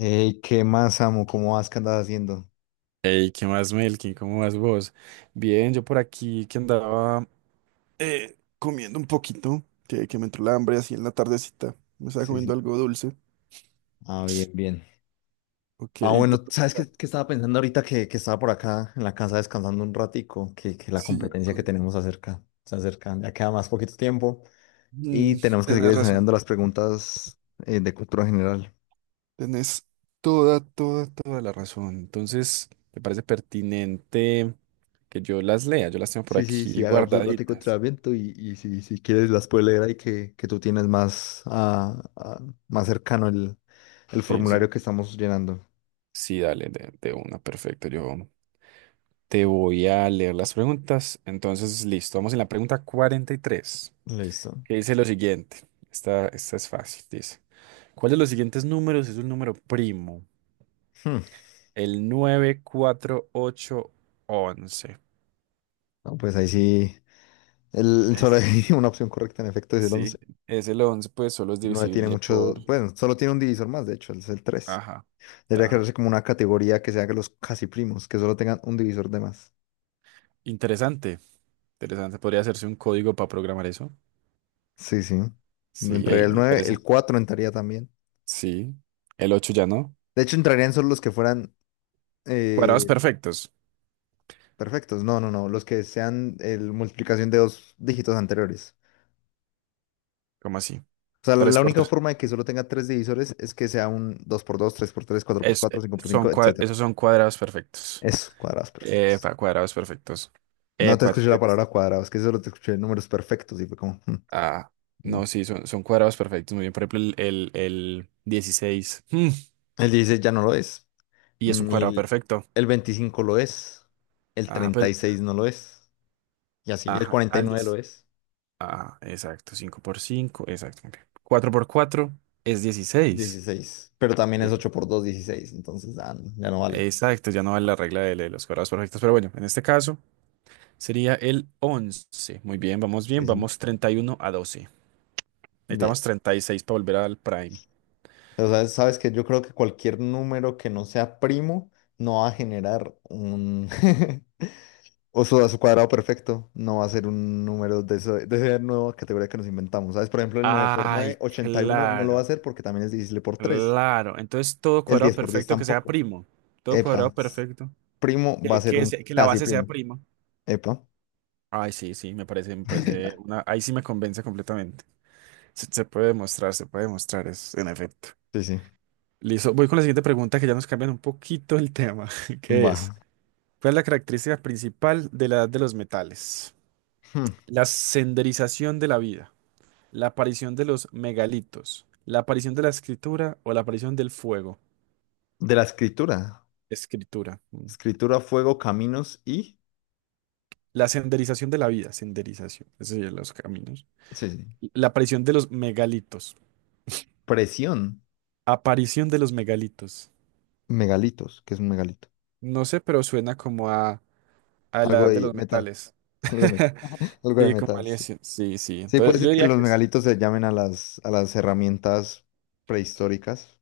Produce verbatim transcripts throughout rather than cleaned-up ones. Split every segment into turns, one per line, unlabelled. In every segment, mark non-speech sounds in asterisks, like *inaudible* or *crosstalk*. Ey, ¿qué más, amo? ¿Cómo vas? ¿Qué andas haciendo?
Hey, ¿qué más, Melkin? ¿Cómo vas vos? Bien, yo por aquí que andaba, eh, comiendo un poquito, que, que me entró la hambre así en la tardecita. Me estaba
Sí,
comiendo
sí.
algo dulce.
Ah, bien, bien.
Ok,
Ah,
¿y tú
bueno,
cómo
¿sabes
estás?
qué, qué estaba pensando ahorita que, que estaba por acá en la casa descansando un ratico? Que, que la
Sí,
competencia que
con...
tenemos acerca, se acerca, ya queda más poquito tiempo
mm,
y tenemos que seguir
tenés razón.
ensayando las preguntas eh, de cultura general.
Tenés toda, toda, toda la razón. Entonces, me parece pertinente que yo las lea. Yo las tengo por
Sí, sí,
aquí
sí, hagamos un ratico de
guardaditas.
entrenamiento y, y si, si quieres las puedes leer ahí que, que tú tienes más, ah, ah, más cercano el, el
Sí,
formulario
sí.
que estamos llenando.
Sí, dale, de, de una, perfecto. Yo te voy a leer las preguntas. Entonces, listo. Vamos en la pregunta cuarenta y tres,
Listo.
que dice lo siguiente. Esta, esta es fácil. Dice, ¿cuál de los siguientes números es un número primo?
Hmm.
El nueve, cuatro, ocho, once.
No, pues ahí sí. El, solo
Es-
hay *laughs* una opción correcta, en efecto, es el once.
sí, es el once, pues solo es
El nueve tiene
divisible
mucho,
por...
bueno, solo tiene un divisor más, de hecho, es el tres.
Ajá.
Debería
Ajá.
crearse como una categoría que sea que los casi primos, que solo tengan un divisor de más.
Interesante. Interesante. ¿Podría hacerse un código para programar eso?
Sí, sí.
Sí,
Entraría
ey,
el nueve, el
interesante.
cuatro entraría también.
Sí. El ocho ya no.
De hecho, entrarían solo los que fueran
Cuadrados
eh,
perfectos.
perfectos. No, no, no, los que sean el, multiplicación de dos dígitos anteriores.
¿Cómo así?
O sea,
Tres
la
por
única
tres.
forma de que solo tenga tres divisores es que sea un dos por dos, tres por tres, cuatro por
Es,
cuatro,
eh,
cinco por cinco,
son cua-
etcétera.
esos son cuadrados perfectos.
Eso, cuadrados perfectos.
Epa, cuadrados perfectos.
No te
Epa,
escuché la
tienes-
palabra cuadrado, es que solo te escuché números perfectos y fue como, "Hmm,
ah, no,
no.
sí, son, son cuadrados perfectos. Muy bien, por ejemplo, el, el, el dieciséis, mm,
El dieciséis ya no lo es,
y es un
ni
cuadrado
el,
perfecto.
el veinticinco lo es, el
Ajá,
treinta y
pel-
seis no lo es, y así, el
ajá,
cuarenta y
al
nueve lo
diez.
es,
Ajá, exacto, cinco por cinco, exacto. Muy bien. cuatro por cuatro es dieciséis.
dieciséis. Pero también es
Bien.
ocho por dos, dieciséis. Entonces ya, no, ya no vale.
Exacto, ya no vale la regla de, de los cuadrados perfectos, pero bueno, en este caso sería el once. Muy bien, vamos bien,
Sí, sí.
vamos treinta y uno a doce. Necesitamos
Bien,
treinta y seis para volver al prime.
pero sabes, sabes que yo creo que cualquier número que no sea primo no va a generar un, *laughs* O su, a su cuadrado perfecto no va a ser un número de, eso- de esa nueva categoría que nos inventamos. ¿Sabes? Por ejemplo, el nueve por nueve,
Ay,
ochenta y uno, no lo va a
claro,
hacer porque también es divisible por tres.
claro. Entonces todo
El
cuadrado
diez por diez
perfecto que sea
tampoco.
primo. Todo cuadrado
Epa.
perfecto.
Primo va a
Que,
ser
que,
un
se- que la
casi
base sea
primo.
prima.
Epa.
Ay, sí, sí, me parece, me parece
*laughs*
una. Ahí sí me convence completamente. Se, se puede demostrar, se puede demostrar, es en efecto.
Sí, sí.
Listo, voy con la siguiente pregunta que ya nos cambian un poquito el tema, *laughs* que
Va.
es, ¿cuál es la característica principal de la edad de los metales?
Hmm.
La senderización de la vida, la aparición de los megalitos, la aparición de la escritura o la aparición del fuego.
De la escritura.
Escritura. Mm.
Escritura, fuego, caminos y.
La senderización de la vida, senderización, eso serían los caminos.
Sí, sí.
La aparición de los megalitos.
Presión.
Aparición de los megalitos.
Megalitos, que es un megalito.
No sé, pero suena como a, a
Algo
la de
de
los
metal.
metales.
Algo de
*laughs*
metal. Algo de
Sí, como
metal, sí.
alienación. Sí, sí.
Sí, puede
Entonces,
ser
yo
que
diría
los
que es
megalitos se llamen a las, a las herramientas prehistóricas,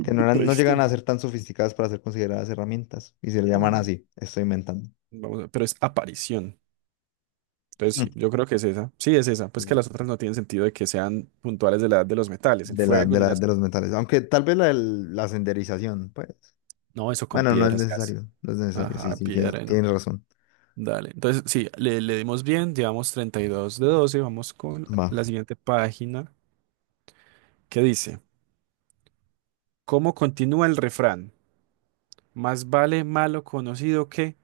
que no eran, no llegan a
prehistórica.
ser tan sofisticadas para ser consideradas herramientas, y se le llaman
Mm.
así, estoy inventando.
Vamos a- ver, pero es aparición. Entonces,
Mm.
sí, yo creo que es esa. Sí, es esa. Pues que
Sí,
las otras no tienen sentido de que sean puntuales de la edad de los metales, el
De la,
fuego
de
ni la
la, de los
escritura.
metales. Aunque tal vez la, del- la senderización, pues.
No, eso con
Bueno, no es
piedra se hace.
necesario. No es necesario. Sí,
Ajá,
sí, tienes,
piedra, ¿no?
tienes razón.
Dale, entonces sí, le, le dimos bien, llevamos treinta y dos de doce, vamos con
Va.
la siguiente página que dice, ¿cómo continúa el refrán? Más vale malo conocido que,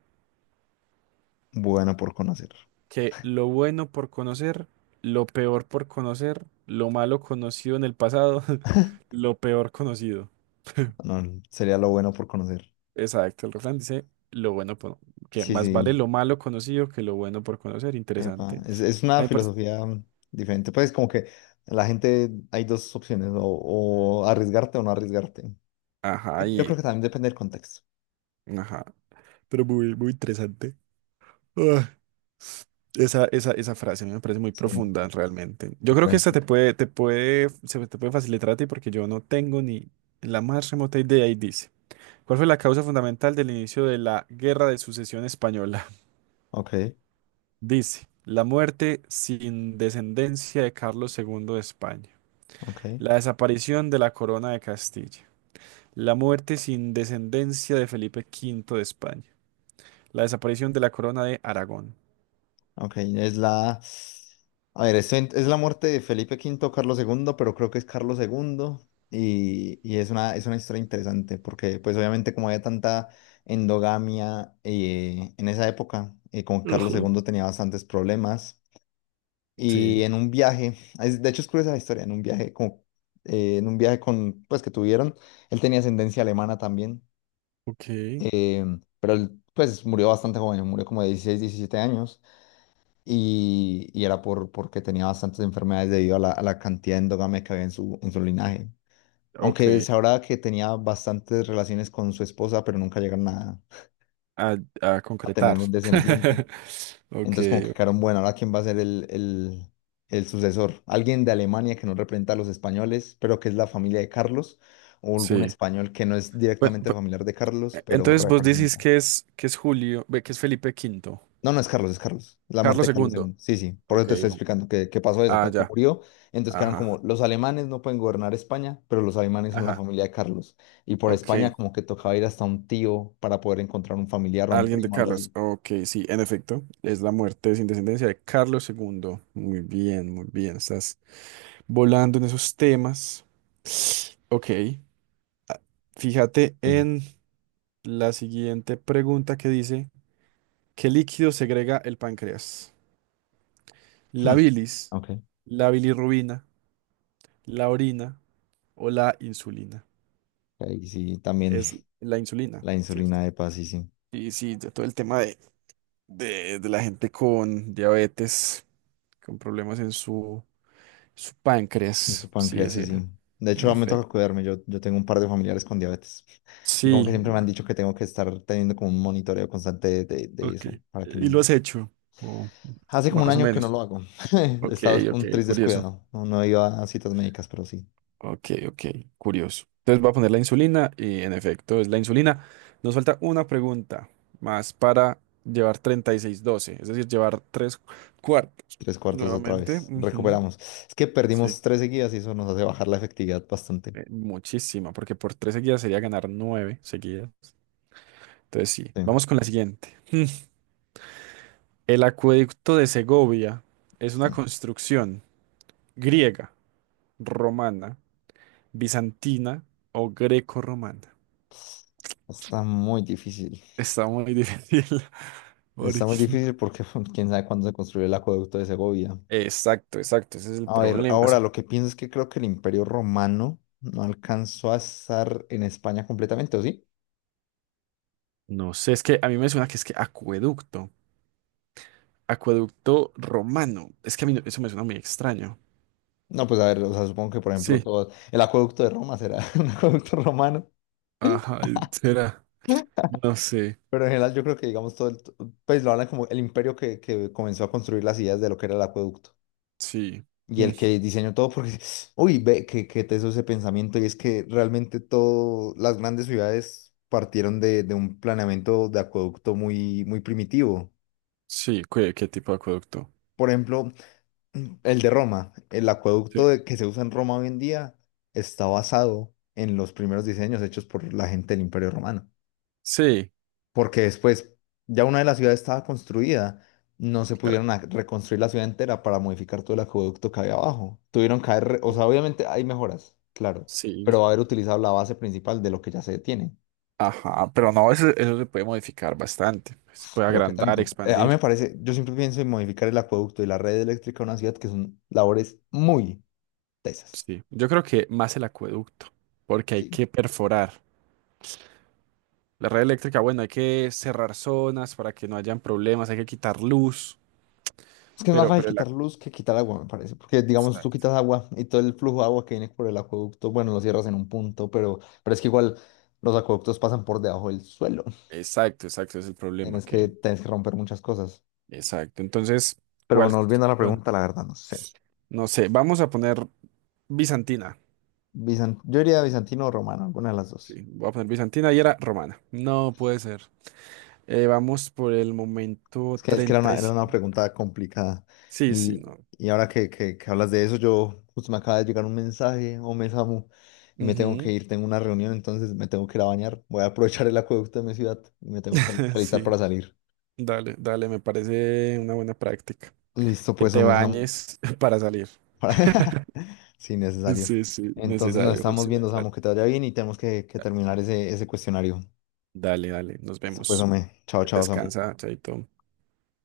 Bueno por conocer.
que lo bueno por conocer, lo peor por conocer, lo malo conocido en el pasado, *laughs* lo peor conocido.
No, sería lo bueno por conocer.
Exacto, el refrán dice lo bueno por, que
Sí,
más vale
sí.
lo malo conocido que lo bueno por conocer,
Epa,
interesante.
es, es
A
una
mí me parece-
filosofía mm, diferente. Pues como que la gente hay dos opciones, o, o arriesgarte o no arriesgarte.
Ajá,
Yo creo
y,
que también depende del contexto.
ajá, pero muy, muy interesante. Ah, Esa, esa, esa frase a mí me parece muy
Sí,
profunda realmente. Yo
sí, por
creo que esta
ejemplo.
te puede, te puede, se te puede facilitar a ti porque yo no tengo ni la más remota idea y dice, ¿cuál fue la causa fundamental del inicio de la Guerra de Sucesión Española? *laughs*
Ok,
Dice, la muerte sin descendencia de Carlos segundo de España,
ok,
la desaparición de la corona de Castilla, la muerte sin descendencia de Felipe quinto de España, la desaparición de la corona de Aragón.
ok. Es la. A ver, esto en- es la muerte de Felipe Quinto, Carlos segundo, pero creo que es Carlos segundo. Y, y es una, es una historia interesante porque pues obviamente como había tanta endogamia eh, en esa época, eh, con Carlos
Ajá.
segundo tenía bastantes problemas. Y
Sí,
en un viaje, es- de hecho es curiosa la historia, en un viaje como, eh, en un viaje con, pues que tuvieron, él tenía ascendencia alemana también.
ok.
eh, pero él pues murió bastante joven, murió como de dieciséis, diecisiete años y, y era por, porque tenía bastantes enfermedades debido a la, a la cantidad de endogamia que había en su, en su linaje. Aunque
Ok,
se sabrá que tenía bastantes relaciones con su esposa, pero nunca llegaron a,
a, a
a tener
concretar.
un
*laughs*
descendiente.
Ok,
Entonces como que quedaron, bueno, ahora quién va a ser el, el, el sucesor. Alguien de Alemania que no representa a los españoles, pero que es la familia de Carlos, o algún
sí.
español que no es
Bueno,
directamente
pu-
familiar de Carlos, pero
entonces vos decís
representa.
que es, que es Julio, ve, que es Felipe Quinto,
No, no es Carlos, es Carlos. Es la muerte
Carlos
de Carlos
Segundo.
segundo. Sí, sí, por eso
Ok,
te estoy
no.
explicando que, que pasó eso,
Ah,
como que
ya,
murió. Entonces quedaron
ajá,
como, los alemanes no pueden gobernar España, pero los alemanes son la
ajá,
familia de Carlos. Y por España
ok.
como que tocaba ir hasta un tío para poder encontrar un familiar o un
Alguien de
primo, algo
Carlos,
así.
ok, sí, en efecto, es la muerte sin descendencia de Carlos Segundo. Muy bien, muy bien, estás volando en esos temas. Ok, ah, fíjate
Sí, sí.
en la siguiente pregunta que dice, ¿qué líquido segrega el páncreas? La
Hmm,
bilis,
ok, ok,
la bilirrubina, la orina o la insulina.
ahí sí también.
Es la insulina,
La
¿cierto?
insulina de paz, sí, sí.
Y sí, de todo el tema de, de- de la gente con diabetes, con problemas en su, su
En su
páncreas. Sí,
páncreas, sí,
ese,
sí. De
en
hecho, me toca
efecto.
cuidarme. Yo, yo tengo un par de familiares con diabetes. Y como que
Sí,
siempre me han
bueno,
dicho que tengo que estar teniendo como un monitoreo constante de, de- de
ok.
eso, para que
¿Y lo
no.
has hecho? O
Hace como un
más o
año que no
menos.
lo hago. *laughs* He
Ok,
estado
ok,
un tris
curioso.
descuidado. No, no iba a citas médicas, pero sí.
Ok, ok, curioso. Entonces voy a poner la insulina y en efecto es la insulina. Nos falta una pregunta más para llevar treinta y seis doce, es decir, llevar tres cuartos.
Tres cuartos otra
Nuevamente,
vez.
ujú,
Recuperamos. Es que
sí,
perdimos tres seguidas y eso nos hace bajar la efectividad bastante.
eh, muchísima, porque por tres seguidas sería ganar nueve seguidas. Entonces sí,
Sí.
vamos con la siguiente. El acueducto de Segovia es una
No.
construcción griega, romana, bizantina o greco-romana.
Está muy difícil.
Está muy difícil. *laughs* Porque
Está muy difícil porque *laughs* quién sabe cuándo se construyó el acueducto de Segovia.
Exacto, exacto, ese es el
A ver,
problema. Es-
ahora lo que pienso es que creo que el Imperio Romano no alcanzó a estar en España completamente, ¿o sí?
No sé, es que a mí me suena que es que acueducto, acueducto romano. Es que a mí no- eso me suena muy extraño.
No, pues a ver, o sea, supongo que por ejemplo
Sí,
todo el acueducto de Roma será *laughs* un acueducto romano,
ajá, será. No sé,
pero en general yo creo que digamos todo el, pues lo hablan como el imperio que, que comenzó a construir las ideas de lo que era el acueducto
sí,
y
mm,
el que diseñó todo porque, *laughs* uy, ve que, que te hizo ese pensamiento y es que realmente todo, las grandes ciudades partieron de, de un planeamiento de acueducto muy, muy primitivo.
sí, ¿qué, qué tipo de acueducto?
Por ejemplo, Mm, el de Roma, el acueducto
Sí,
de- que se usa en Roma hoy en día está basado en los primeros diseños hechos por la gente del Imperio Romano,
sí,
porque después ya una de las ciudades estaba construida, no se
claro,
pudieron ac- reconstruir la ciudad entera para modificar todo el acueducto que había abajo. Tuvieron que haber, re- o sea, obviamente hay mejoras, claro,
sí,
pero haber utilizado la base principal de lo que ya se tiene.
ajá, pero no, eso, eso se puede modificar bastante. Se puede
Pero qué
agrandar,
tanto. Eh, a mí
expandir.
me parece, yo siempre pienso en modificar el acueducto y la red eléctrica de una ciudad que son labores muy tesas.
Sí, yo creo que más el acueducto, porque hay que perforar. La red eléctrica, bueno, hay que cerrar zonas para que no hayan problemas, hay que quitar luz,
Es que es más
pero,
fácil
pero la...
quitar luz que quitar agua, me parece, porque digamos tú
Exacto.
quitas agua y todo el flujo de agua que viene por el acueducto, bueno, lo cierras en un punto, pero, pero es que igual los acueductos pasan por debajo del suelo.
Exacto, exacto, es el problema
Tienes que,
que...
tienes que romper muchas cosas.
Exacto, entonces,
Pero
¿cuál?
bueno, volviendo a la
Bueno,
pregunta, la verdad no sé.
no sé, vamos a poner bizantina.
Bizan- yo diría bizantino o romano, alguna de las dos.
Sí, voy a poner bizantina y era romana. No puede ser. Eh, vamos por el
Es
momento
que, es que era
treinta
una,
y
era una
cinco
pregunta complicada.
Sí, sí,
Y,
no.
y ahora que, que, que hablas de eso, yo justo me acaba de llegar un mensaje o me Samu, y me tengo que
Ujú.
ir, tengo una reunión, entonces me tengo que ir a bañar. Voy a aprovechar el acueducto de mi ciudad y me tengo que al-
*laughs*
alistar para
Sí,
salir.
dale, dale, me parece una buena práctica.
Listo,
Que
pues,
te
Ome Samu.
bañes *laughs* para salir.
*laughs* Sí, necesario.
Sí, sí,
Entonces nos
necesario,
estamos
José,
viendo, Samu,
necesario.
que te vaya bien y tenemos que, que terminar ese, ese cuestionario.
Dale, dale, nos
Listo, pues,
vemos.
Ome. Chao, chao, Samu.
Descansa, chaito.